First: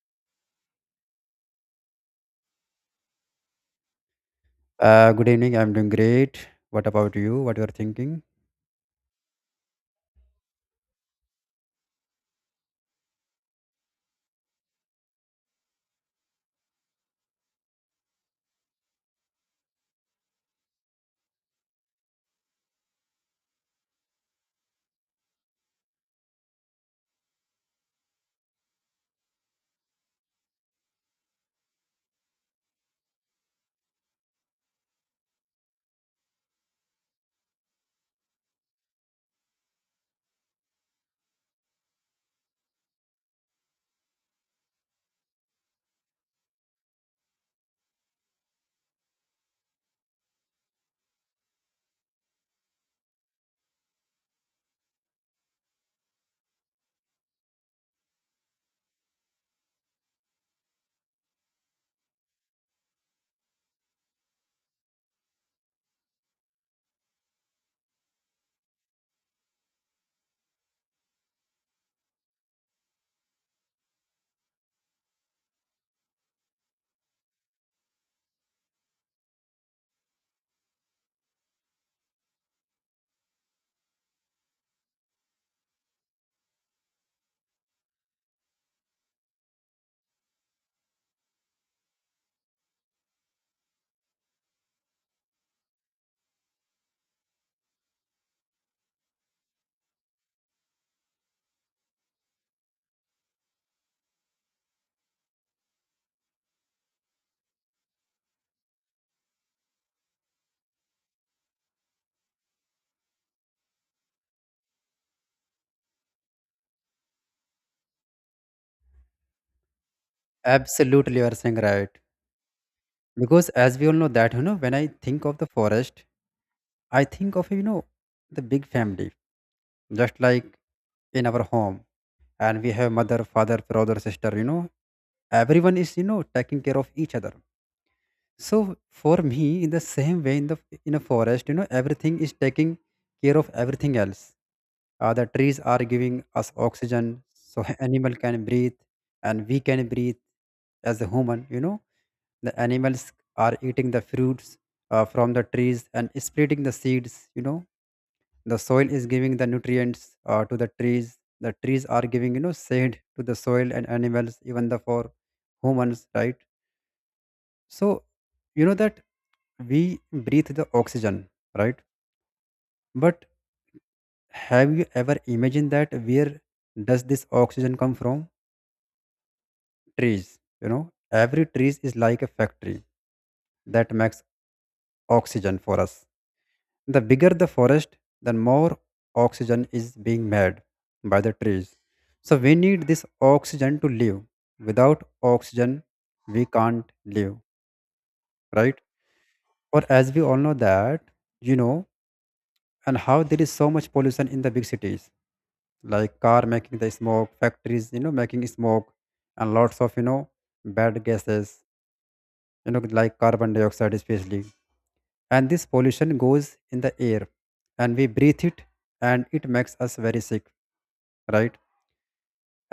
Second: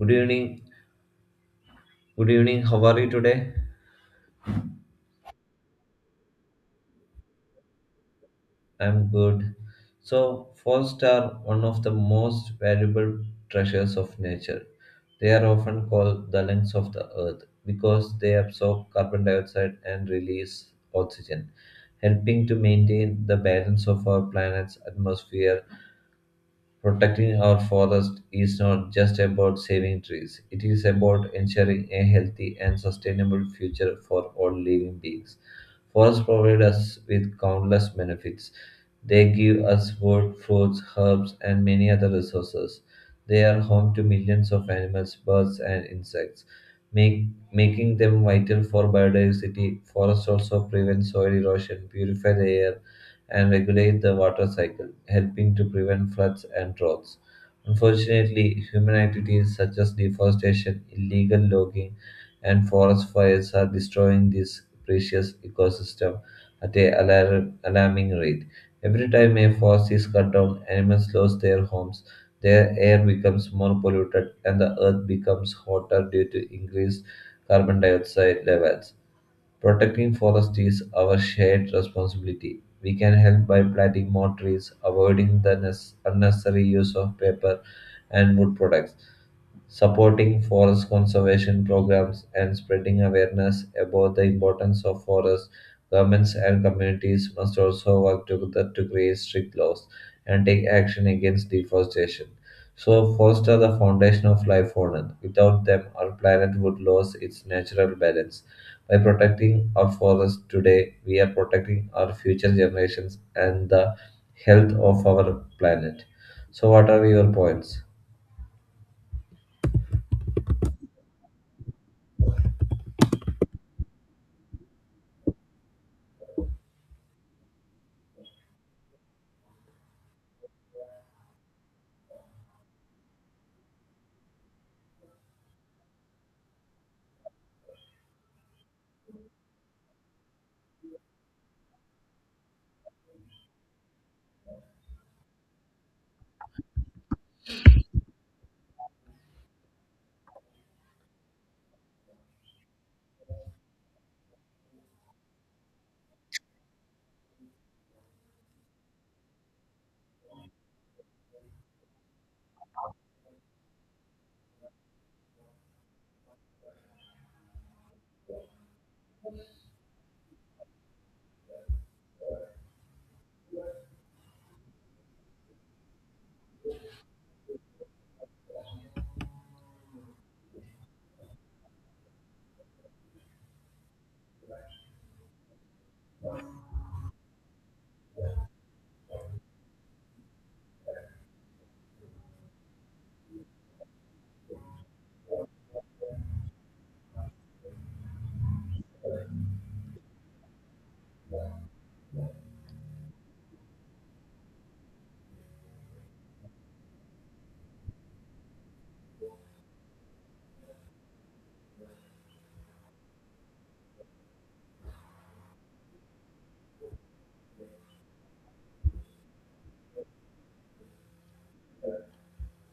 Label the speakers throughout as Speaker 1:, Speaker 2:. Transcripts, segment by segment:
Speaker 1: Good evening. Good evening. How are you today?
Speaker 2: Good evening. I'm doing great. What about you? What you're thinking?
Speaker 1: I'm good. So, forests are one of the most valuable treasures of nature. They are often called the lungs of the earth because they absorb carbon dioxide and release oxygen, helping to maintain the balance of our planet's atmosphere. Protecting our forest is not just about saving trees, it is about ensuring a healthy and sustainable future for all living beings. Forests provide us with countless benefits. They give us wood, fruits, herbs, and many other resources. They are home to millions of animals, birds, and insects, make, making them vital for biodiversity. Forests also prevent soil erosion, purify the air, and regulate the water cycle, helping to prevent floods and droughts. Unfortunately, human activities such as deforestation, illegal logging, and forest fires are destroying this precious ecosystem at a alarming rate. Every time a forest is cut down, animals lose their homes, their air becomes more polluted, and the earth becomes hotter due to increased carbon dioxide levels. Protecting forests is our shared responsibility. We can help by planting more trees, avoiding the unnecessary use of paper and wood products, supporting forest conservation programs and spreading awareness about the importance of forests. Governments and communities must also work together to create strict laws and take action against deforestation. So, forests are the foundation of life on Earth. Without them, our planet would lose its natural balance. By protecting our forests today, we are protecting our future generations and the health of our planet. So, what are your points?
Speaker 2: Absolutely, you are saying right. Because as we all know that, you know, when I think of the forest, I think of, you know, the big family, just like in our home. And we have mother, father, brother, sister, you know, everyone is, you know, taking care of each other. So for me, in the same way, in a forest, you know, everything is taking care of everything else. The trees are giving us oxygen, so animal can breathe, and we can breathe as a human. You know, the animals are eating the fruits from the trees and splitting the seeds. You know, the soil is giving the nutrients to the trees. The trees are giving, you know, shade to the soil and animals, even the for humans, right? So you know that we breathe the oxygen, right? But have you ever imagined that where does this oxygen come from? Trees. You know, every trees is like a factory that makes oxygen for us. The bigger the forest, the more oxygen is being made by the trees. So we need this oxygen to live. Without oxygen, we can't live, right? Or as we all know that, you know, and how there is so much pollution in the big cities, like car making the smoke, factories, you know, making smoke and lots of, you know, bad gases, you know, like carbon dioxide especially, and this pollution goes in the air and we breathe it and it makes us very sick, right?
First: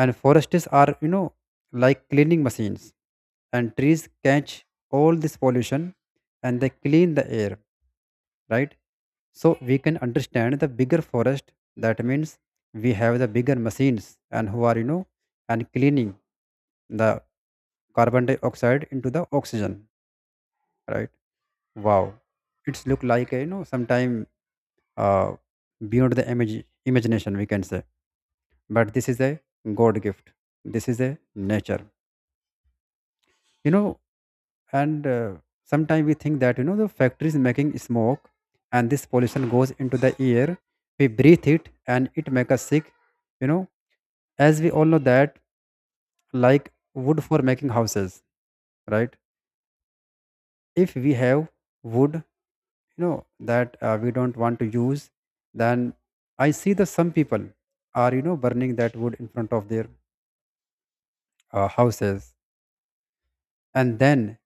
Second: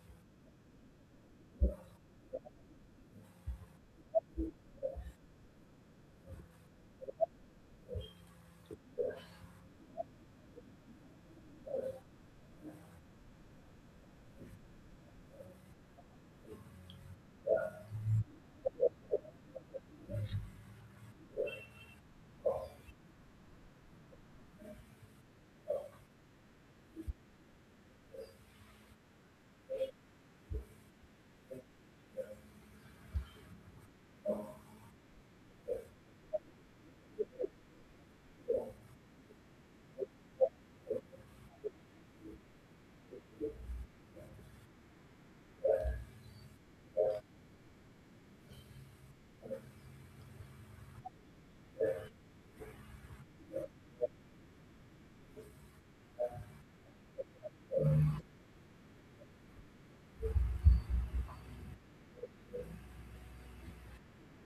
Speaker 2: And forests are, you know, like cleaning machines, and trees catch all this pollution and they clean the air, right? So we can understand the bigger forest, that means we have the bigger machines, and who are, you know, and cleaning the carbon dioxide into the oxygen, right? Wow, it's look like a, you know, sometime, uh, beyond the imagination, we can say. But this is a god gift, this is a nature, you know. And sometimes we think that, you know, the factories making smoke and this pollution goes into the air, we breathe it and it make us sick, you know. As we all know that, like wood for making houses, right? If we have wood, you know, that we don't want to use, then I see that some people are, you know, burning that wood in front of their houses, and then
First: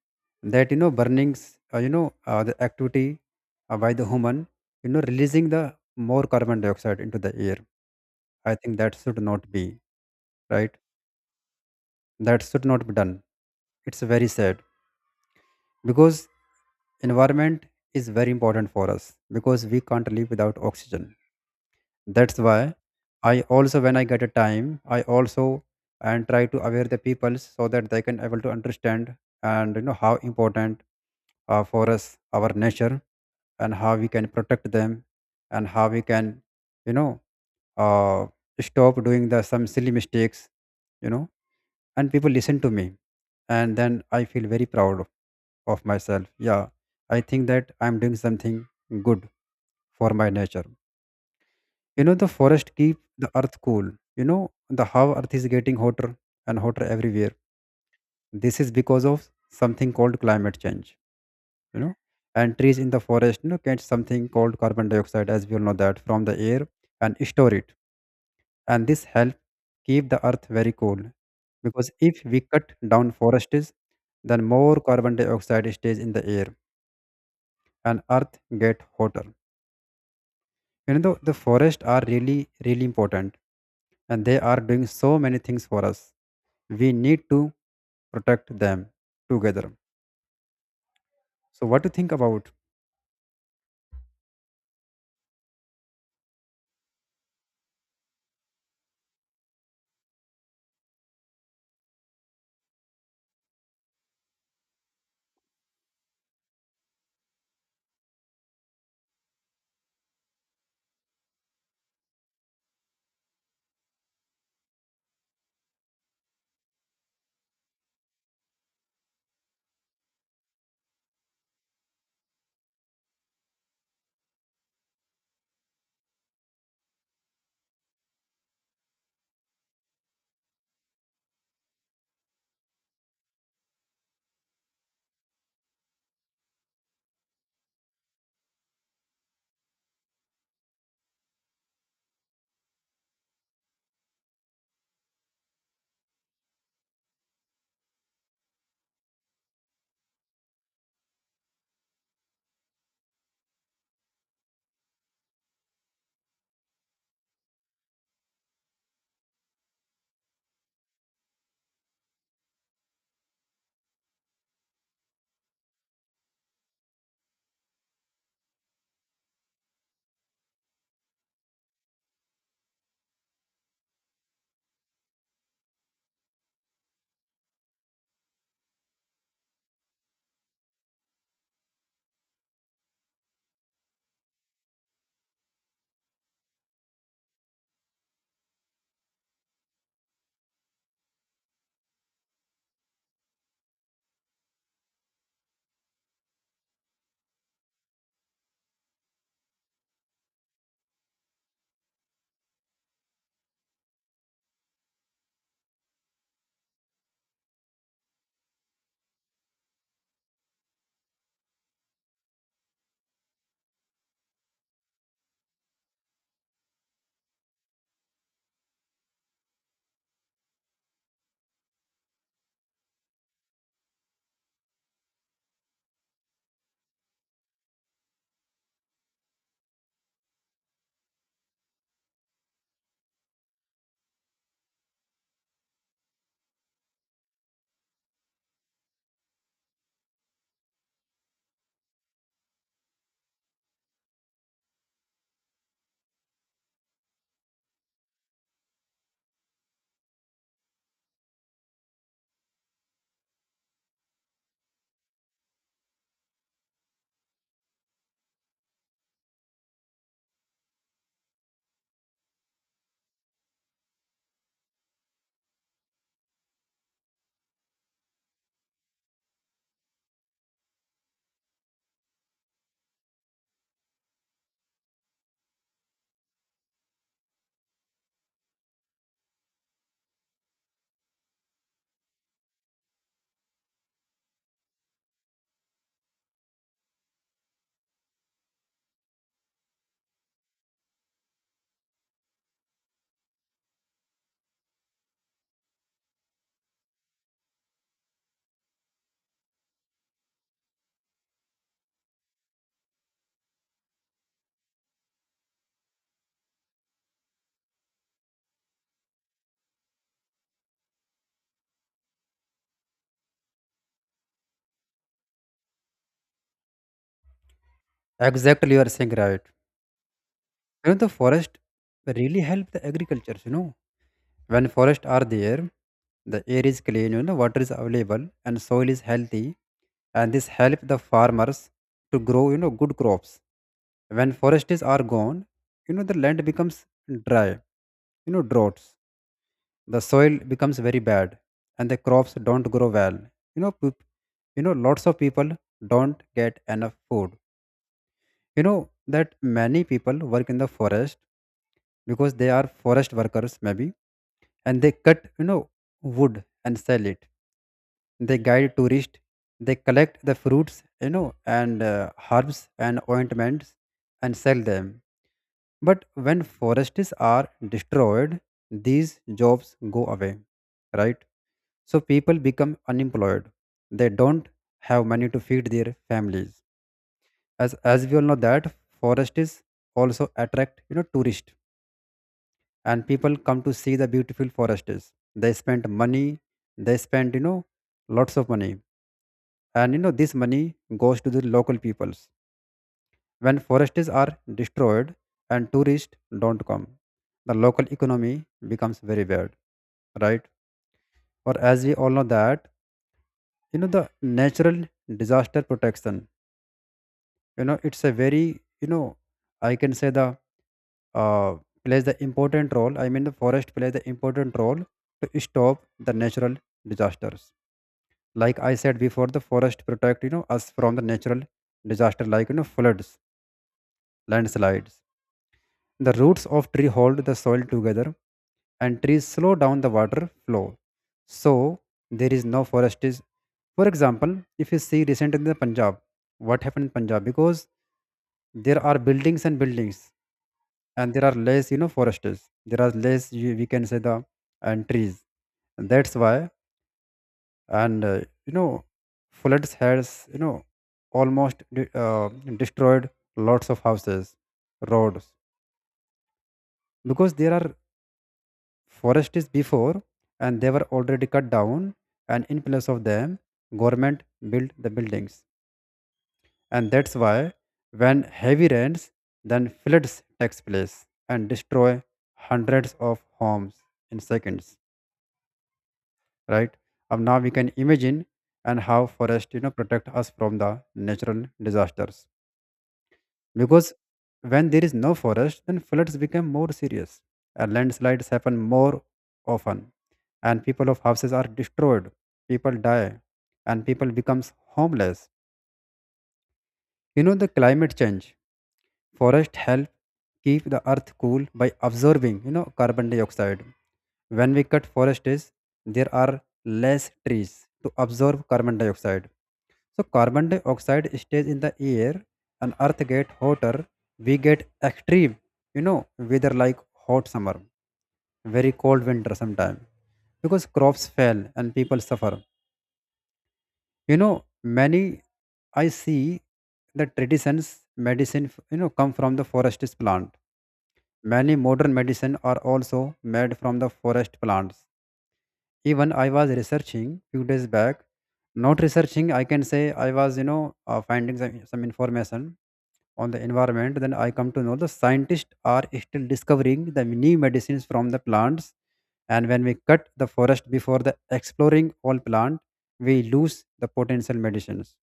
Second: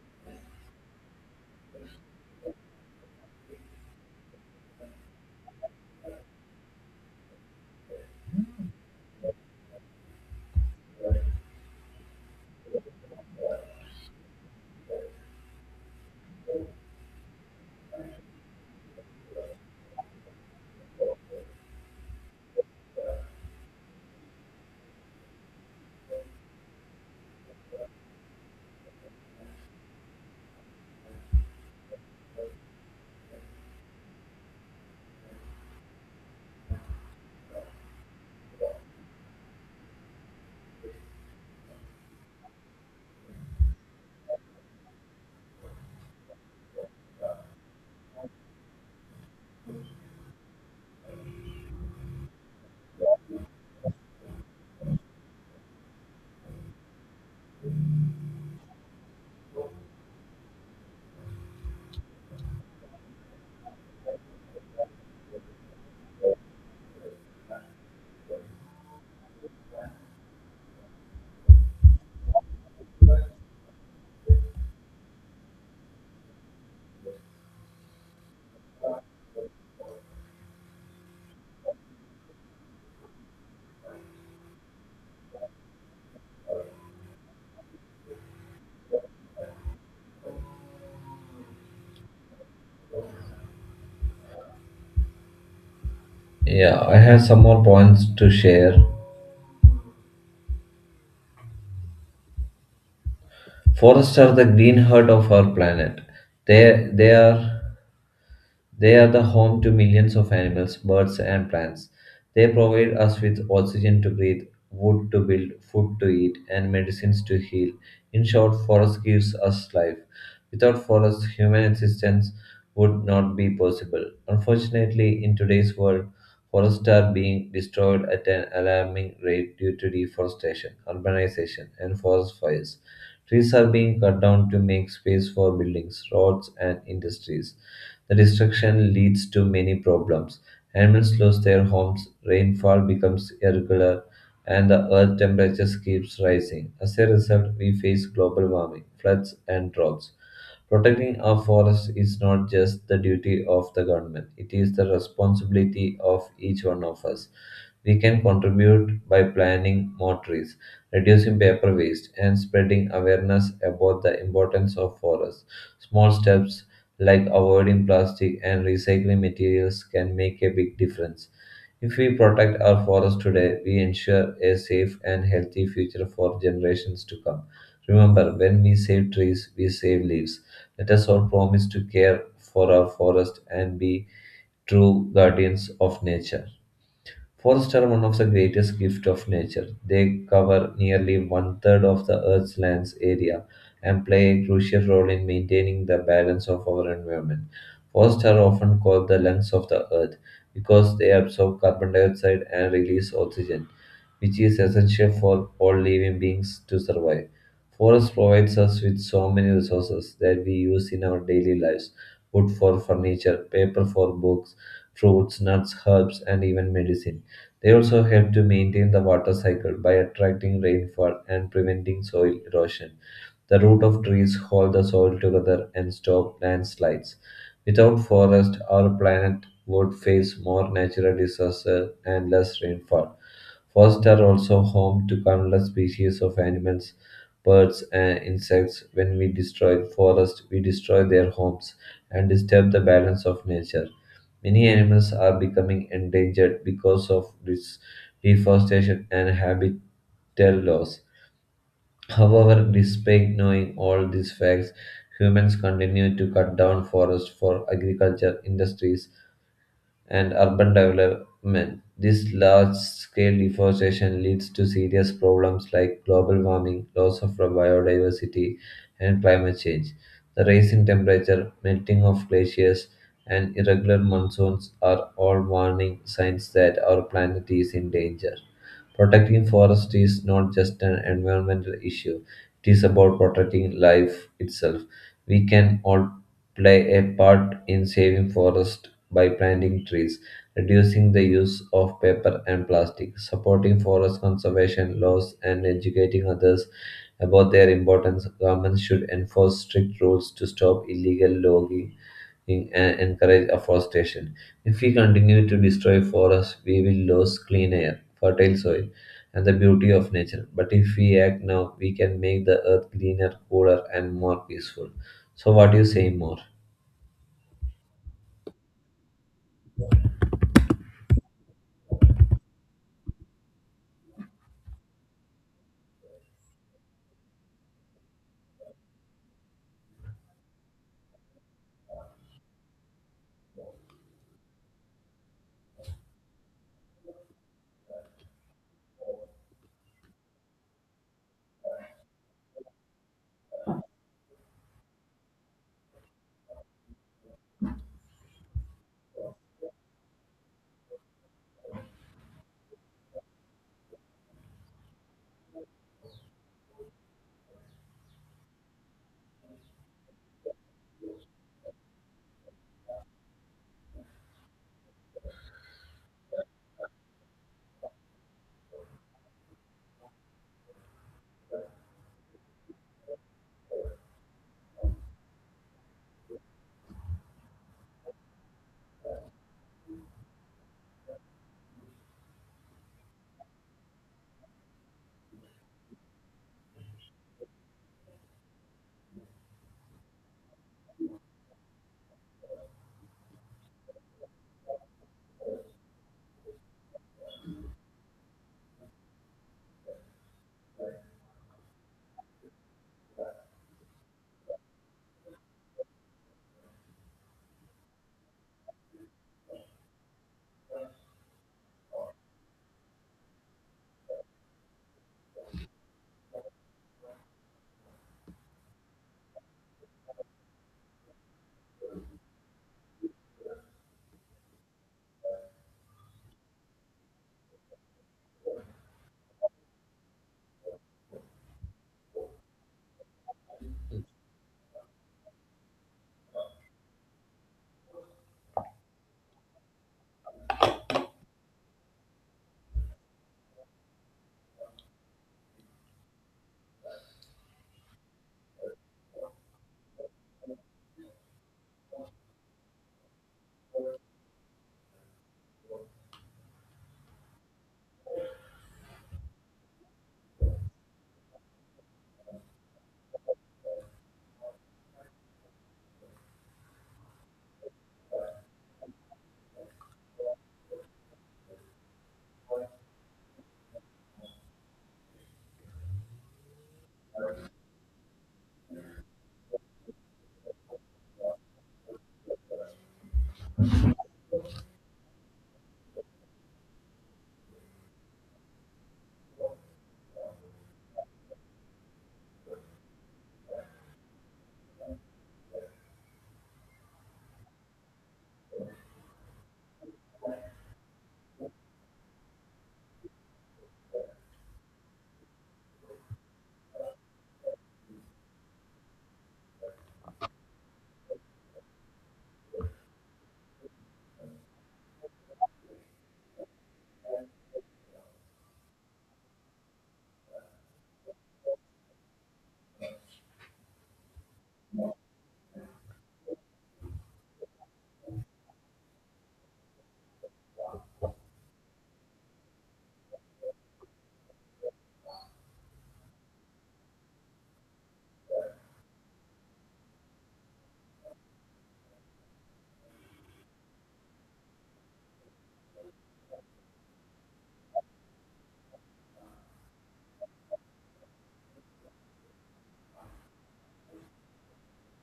Speaker 2: that, you know, burnings, the activity by the human, you know, releasing the more carbon dioxide into the air. I think that should not be, right? That should not be done. It's very sad, because environment is very important for us, because we can't live without oxygen. That's why I also, when I get a time, I also and try to aware the people so that they can able to understand and, you know, how important for us our nature, and how we can protect them, and how we can, you know, uh, stop doing the some silly mistakes, you know, and people listen to me, and then I feel very proud of myself. Yeah, I think that I'm doing something good for my nature. You know, the forest keep the earth cool. You know, the how earth is getting hotter and hotter everywhere. This is because of something called climate change, you know. And trees in the forest, you know, catch something called carbon dioxide, as we all know that, from the air and store it, and this help keep the earth very cool. Because if we cut down forests, then more carbon dioxide stays in the air and earth get hotter. You know, the forests are really really important, and they are doing so many things for us. We need to protect them together. So what do you think about?
Speaker 1: Yeah, I have some more points to share. Forests are the green heart of our planet. They, they are they are the home to millions of animals, birds and plants. They provide us with oxygen to breathe, wood to build, food to eat, and medicines to heal. In short, forest gives us life. Without forests, human existence would not be possible. Unfortunately, in today's world, forests are being destroyed at an alarming rate due to deforestation, urbanization, and forest fires. Trees are being cut down to make space for buildings, roads, and industries. The destruction leads to many problems. Animals lose their homes, rainfall becomes irregular, and the earth temperature keeps rising. As a result, we face global warming, floods, and droughts. Protecting our forests is not just the duty of the government, it is the responsibility of each one of us. We can contribute by planting more trees, reducing paper waste, and spreading awareness about the importance of forests. Small steps like avoiding plastic and recycling materials can make a big difference. If we protect our forests today, we ensure a safe and healthy future for generations to come. Remember, when we save trees, we save lives. Let us all promise to care for our forest and be true guardians of nature. Forests are one of the greatest gifts of nature. They cover nearly one third of the Earth's land's area and play a crucial role in maintaining the balance of our environment. Forests are often called the lungs of the Earth because they absorb carbon dioxide and release oxygen, which is essential for all living beings to survive. Forest provides us with so many resources that we use in our daily lives: wood for furniture, paper for books, fruits, nuts, herbs, and even medicine. They also help to maintain the water cycle by attracting rainfall and preventing soil erosion. The root of trees hold the soil together and stop landslides. Without forest, our planet would face more natural disasters and less rainfall. Forests are also home to countless species of animals, birds, and insects. When we destroy forests, we destroy their homes and disturb the balance of nature. Many animals are becoming endangered because of this deforestation and habitat loss. However, despite knowing all these facts, humans continue to cut down forests for agriculture industries and urban development. This large scale deforestation leads to serious problems like global warming, loss of biodiversity, and climate change. The rise in temperature, melting of glaciers, and irregular monsoons are all warning signs that our planet is in danger. Protecting forests is not just an environmental issue, it is about protecting life itself. We can all play a part in saving forests by planting trees, reducing the use of paper and plastic, supporting forest conservation laws, and educating others about their importance. Governments should enforce strict rules to stop illegal logging and encourage afforestation. If we continue to destroy forests, we will lose clean air, fertile soil, and the beauty of nature. But if we act now, we can make the earth greener, cooler, and more peaceful. So, what do you say more?
Speaker 2: Exactly, you are saying right. You know, the forest really help the agriculture, you know. When forests are there, the air is clean, you know, water is available and soil is healthy, and this help the farmers to grow, you know, good crops. When forests are gone, you know, the land becomes dry, you know, droughts, the soil becomes very bad, and the crops don't grow well. You know, you know, lots of people don't get enough food. You know that many people work in the forest, because they are forest workers maybe, and they cut, you know, wood and sell it. They guide tourists, they collect the fruits, you know, and herbs and ointments and sell them. But when forests are destroyed, these jobs go away, right? So people become unemployed. They don't have money to feed their families. As we all know that, forests also attract, you know, tourists, and people come to see the beautiful forests. They spend money. They spend, you know, lots of money, and you know this money goes to the local peoples. When forests are destroyed and tourists don't come, the local economy becomes very bad, right? Or as we all know that, you know, the natural disaster protection, you know, it's a very, you know, I can say the, uh, plays the important role. I mean, the forest plays the important role to stop the natural disasters. Like I said before, the forest protect, you know, us from the natural disaster, like, you know, floods, landslides. The roots of tree hold the soil together, and trees slow down the water flow. So there is no forest is, for example, if you see recently in the Punjab, what happened in Punjab, because there are buildings and buildings, and there are less, you know, forests. There are less you- we can say the, and trees. That's why, and you know, floods has, you know, almost destroyed lots of houses, roads, because there are forests before, and they were already cut down, and in place of them, government built the buildings. And that's why, when heavy rains, then floods takes place and destroy hundreds of homes in seconds, right? Now we can imagine and how forest, you know, protect us from the natural disasters. Because when there is no forest, then floods become more serious and landslides happen more often, and people of houses are destroyed, people die, and people becomes homeless. You know, the climate change, forest help keep the earth cool by absorbing, you know, carbon dioxide. When we cut forests, there are less trees to absorb carbon dioxide. So carbon dioxide stays in the air and earth get hotter. We get extreme, you know, weather like hot summer, very cold winter sometime, because crops fail and people suffer. You know, many I see the traditions medicine, you know, come from the forest plant. Many modern medicine are also made from the forest plants. Even I was researching few days back, not researching, I can say I was, you know, finding some information on the environment, then I come to know the scientists are still discovering the new medicines from the plants. And when we cut the forest before the exploring all plant, we lose the potential medicines,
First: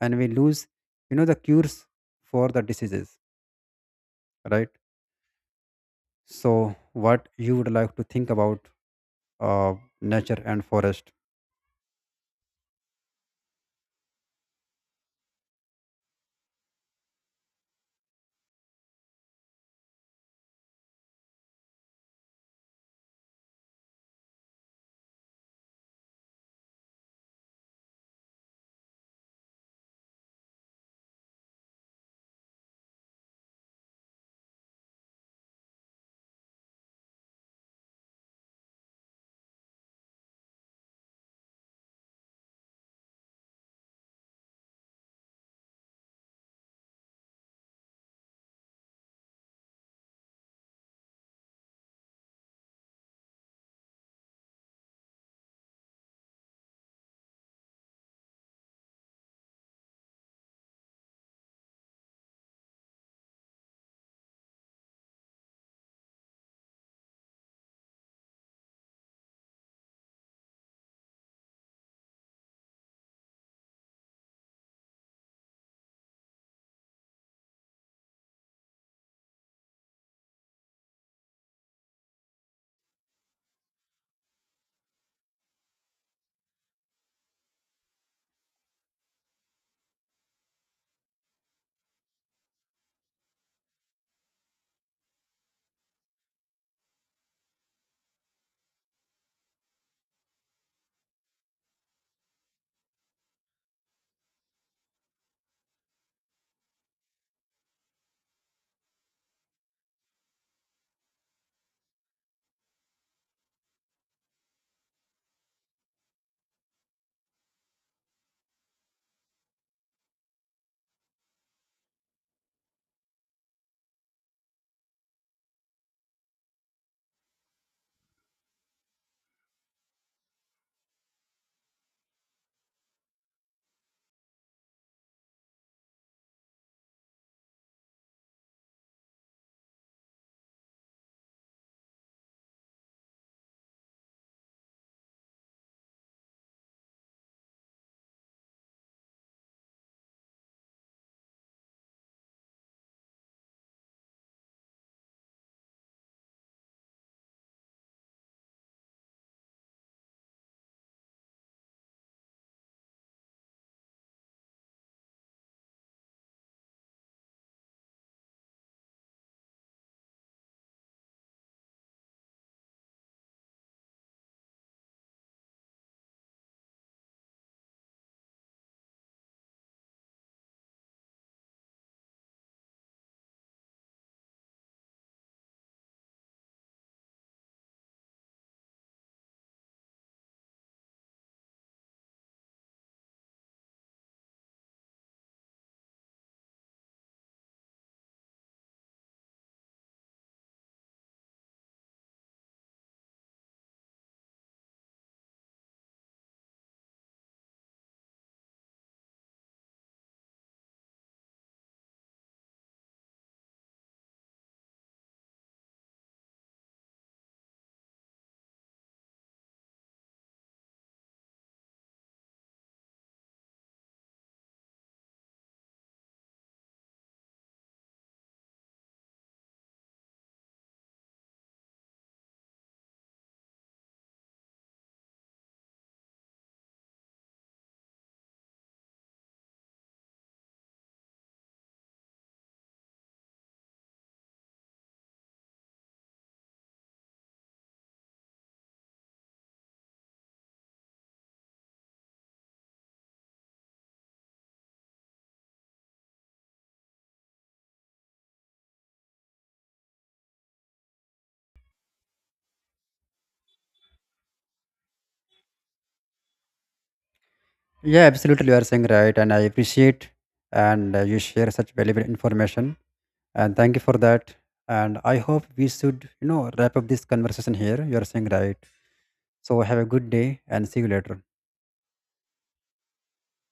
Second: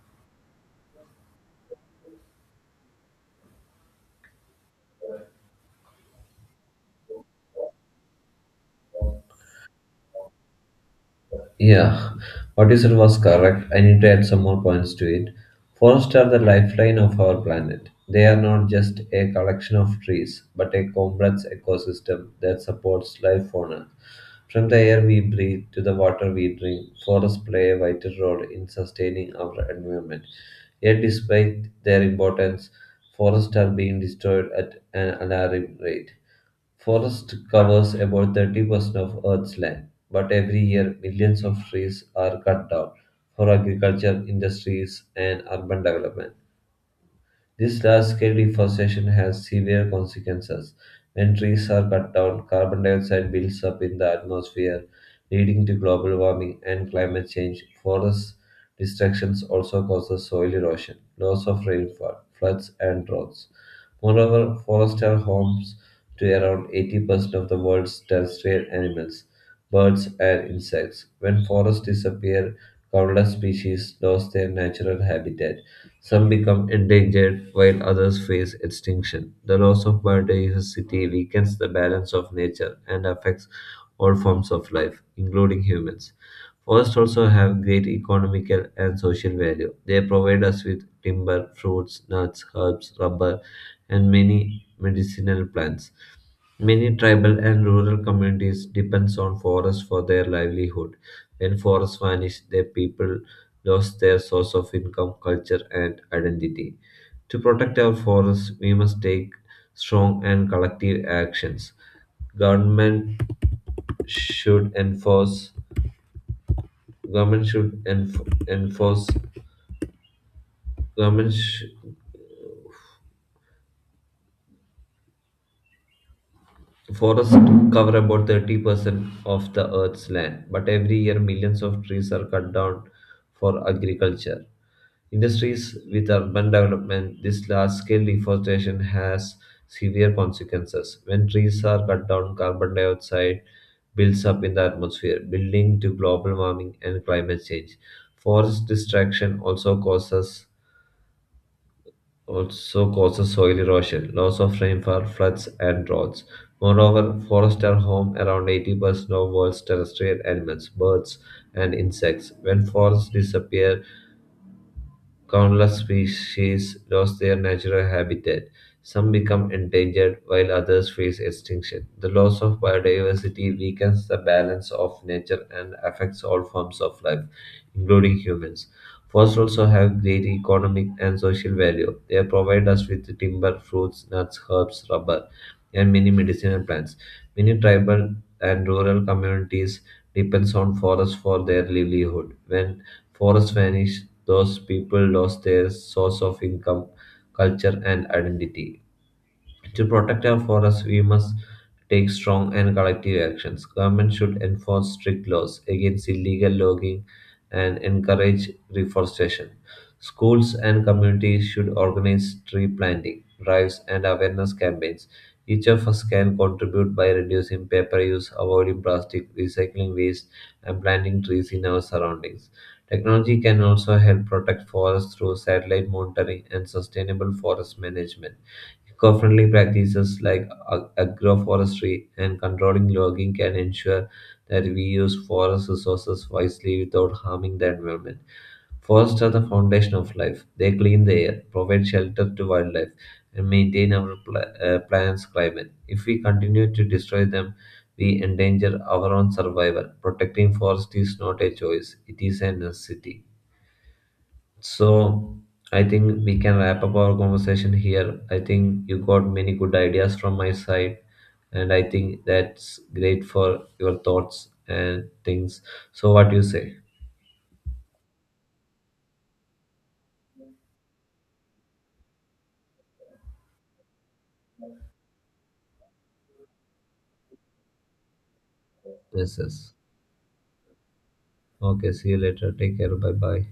Speaker 2: and we lose, you know, the cures for the diseases, right? So, what you would like to think about uh, nature and forest?
Speaker 1: Yeah, what you said was correct. I need to add some more points to it. Forests are the lifeline of our planet. They are not just a collection of trees, but a complex ecosystem that supports life on Earth. From the air we breathe to the water we drink, forests play a vital role in sustaining our environment. Yet, despite their importance, forests are being destroyed at an alarming rate. Forest covers about 30% of Earth's land, but every year millions of trees are cut down for agriculture, industries, and urban development. This large scale deforestation has severe consequences. When trees are cut down, carbon dioxide builds up in the atmosphere, leading to global warming and climate change. Forest destructions also causes soil erosion, loss of rainfall, floods, and droughts. Moreover, forests are homes to around 80% of the world's terrestrial animals, birds, and insects. When forests disappear, countless species lose their natural habitat. Some become endangered, while others face extinction. The loss of biodiversity weakens the balance of nature and affects all forms of life, including humans. Forests also have great economical and social value. They provide us with timber, fruits, nuts, herbs, rubber, and many medicinal plants. Many tribal and rural communities depends on forests for their livelihood. When forests vanished, their people lost their source of income, culture, and identity. To protect our forests, we must take strong and collective actions. Government should enforce government should enf- enforce government sh- Forests cover about 30% of the Earth's land, but every year millions of trees are cut down for agriculture. Industries with urban development, this large scale deforestation has severe consequences. When trees are cut down, carbon dioxide builds up in the atmosphere, leading to global warming and climate change. Forest destruction also causes soil erosion, loss of rainfall, floods, and droughts. Moreover, forests are home around 80% of world's terrestrial animals, birds, and insects. When forests disappear, countless species lost their natural habitat. Some become endangered while others face extinction. The loss of biodiversity weakens the balance of nature and affects all forms of life, including humans. Forests also have great economic and social value. They provide us with timber, fruits, nuts, herbs, rubber, and many medicinal plants. Many tribal and rural communities depends on forests for their livelihood. When forests vanished, those people lost their source of income, culture, and identity. To protect our forests, we must take strong and collective actions. Government should enforce strict laws against illegal logging and encourage reforestation. Schools and communities should organize tree planting, drives, and awareness campaigns. Each of us can contribute by reducing paper use, avoiding plastic, recycling waste, and planting trees in our surroundings. Technology can also help protect forests through satellite monitoring and sustainable forest management. Eco-friendly practices like agroforestry and controlling logging can ensure that we use forest resources wisely without harming the environment. Forests are the foundation of life. They clean the air, provide shelter to wildlife, and maintain our planet's climate. If we continue to destroy them, we endanger our own survival. Protecting forests is not a choice, it is a necessity. So I think we can wrap up our conversation here. I think you got many good ideas from my side, and I think that's great for your thoughts and things. So what do you say?
Speaker 2: Yeah, absolutely, you are saying right, and I appreciate and you share such valuable information, and thank you for that. And I hope we should, you know, wrap up this conversation here, you're saying right.
Speaker 1: Yes,
Speaker 2: So
Speaker 1: yes.
Speaker 2: have a good day and see you later.
Speaker 1: Okay, see you later. Take care. Bye bye.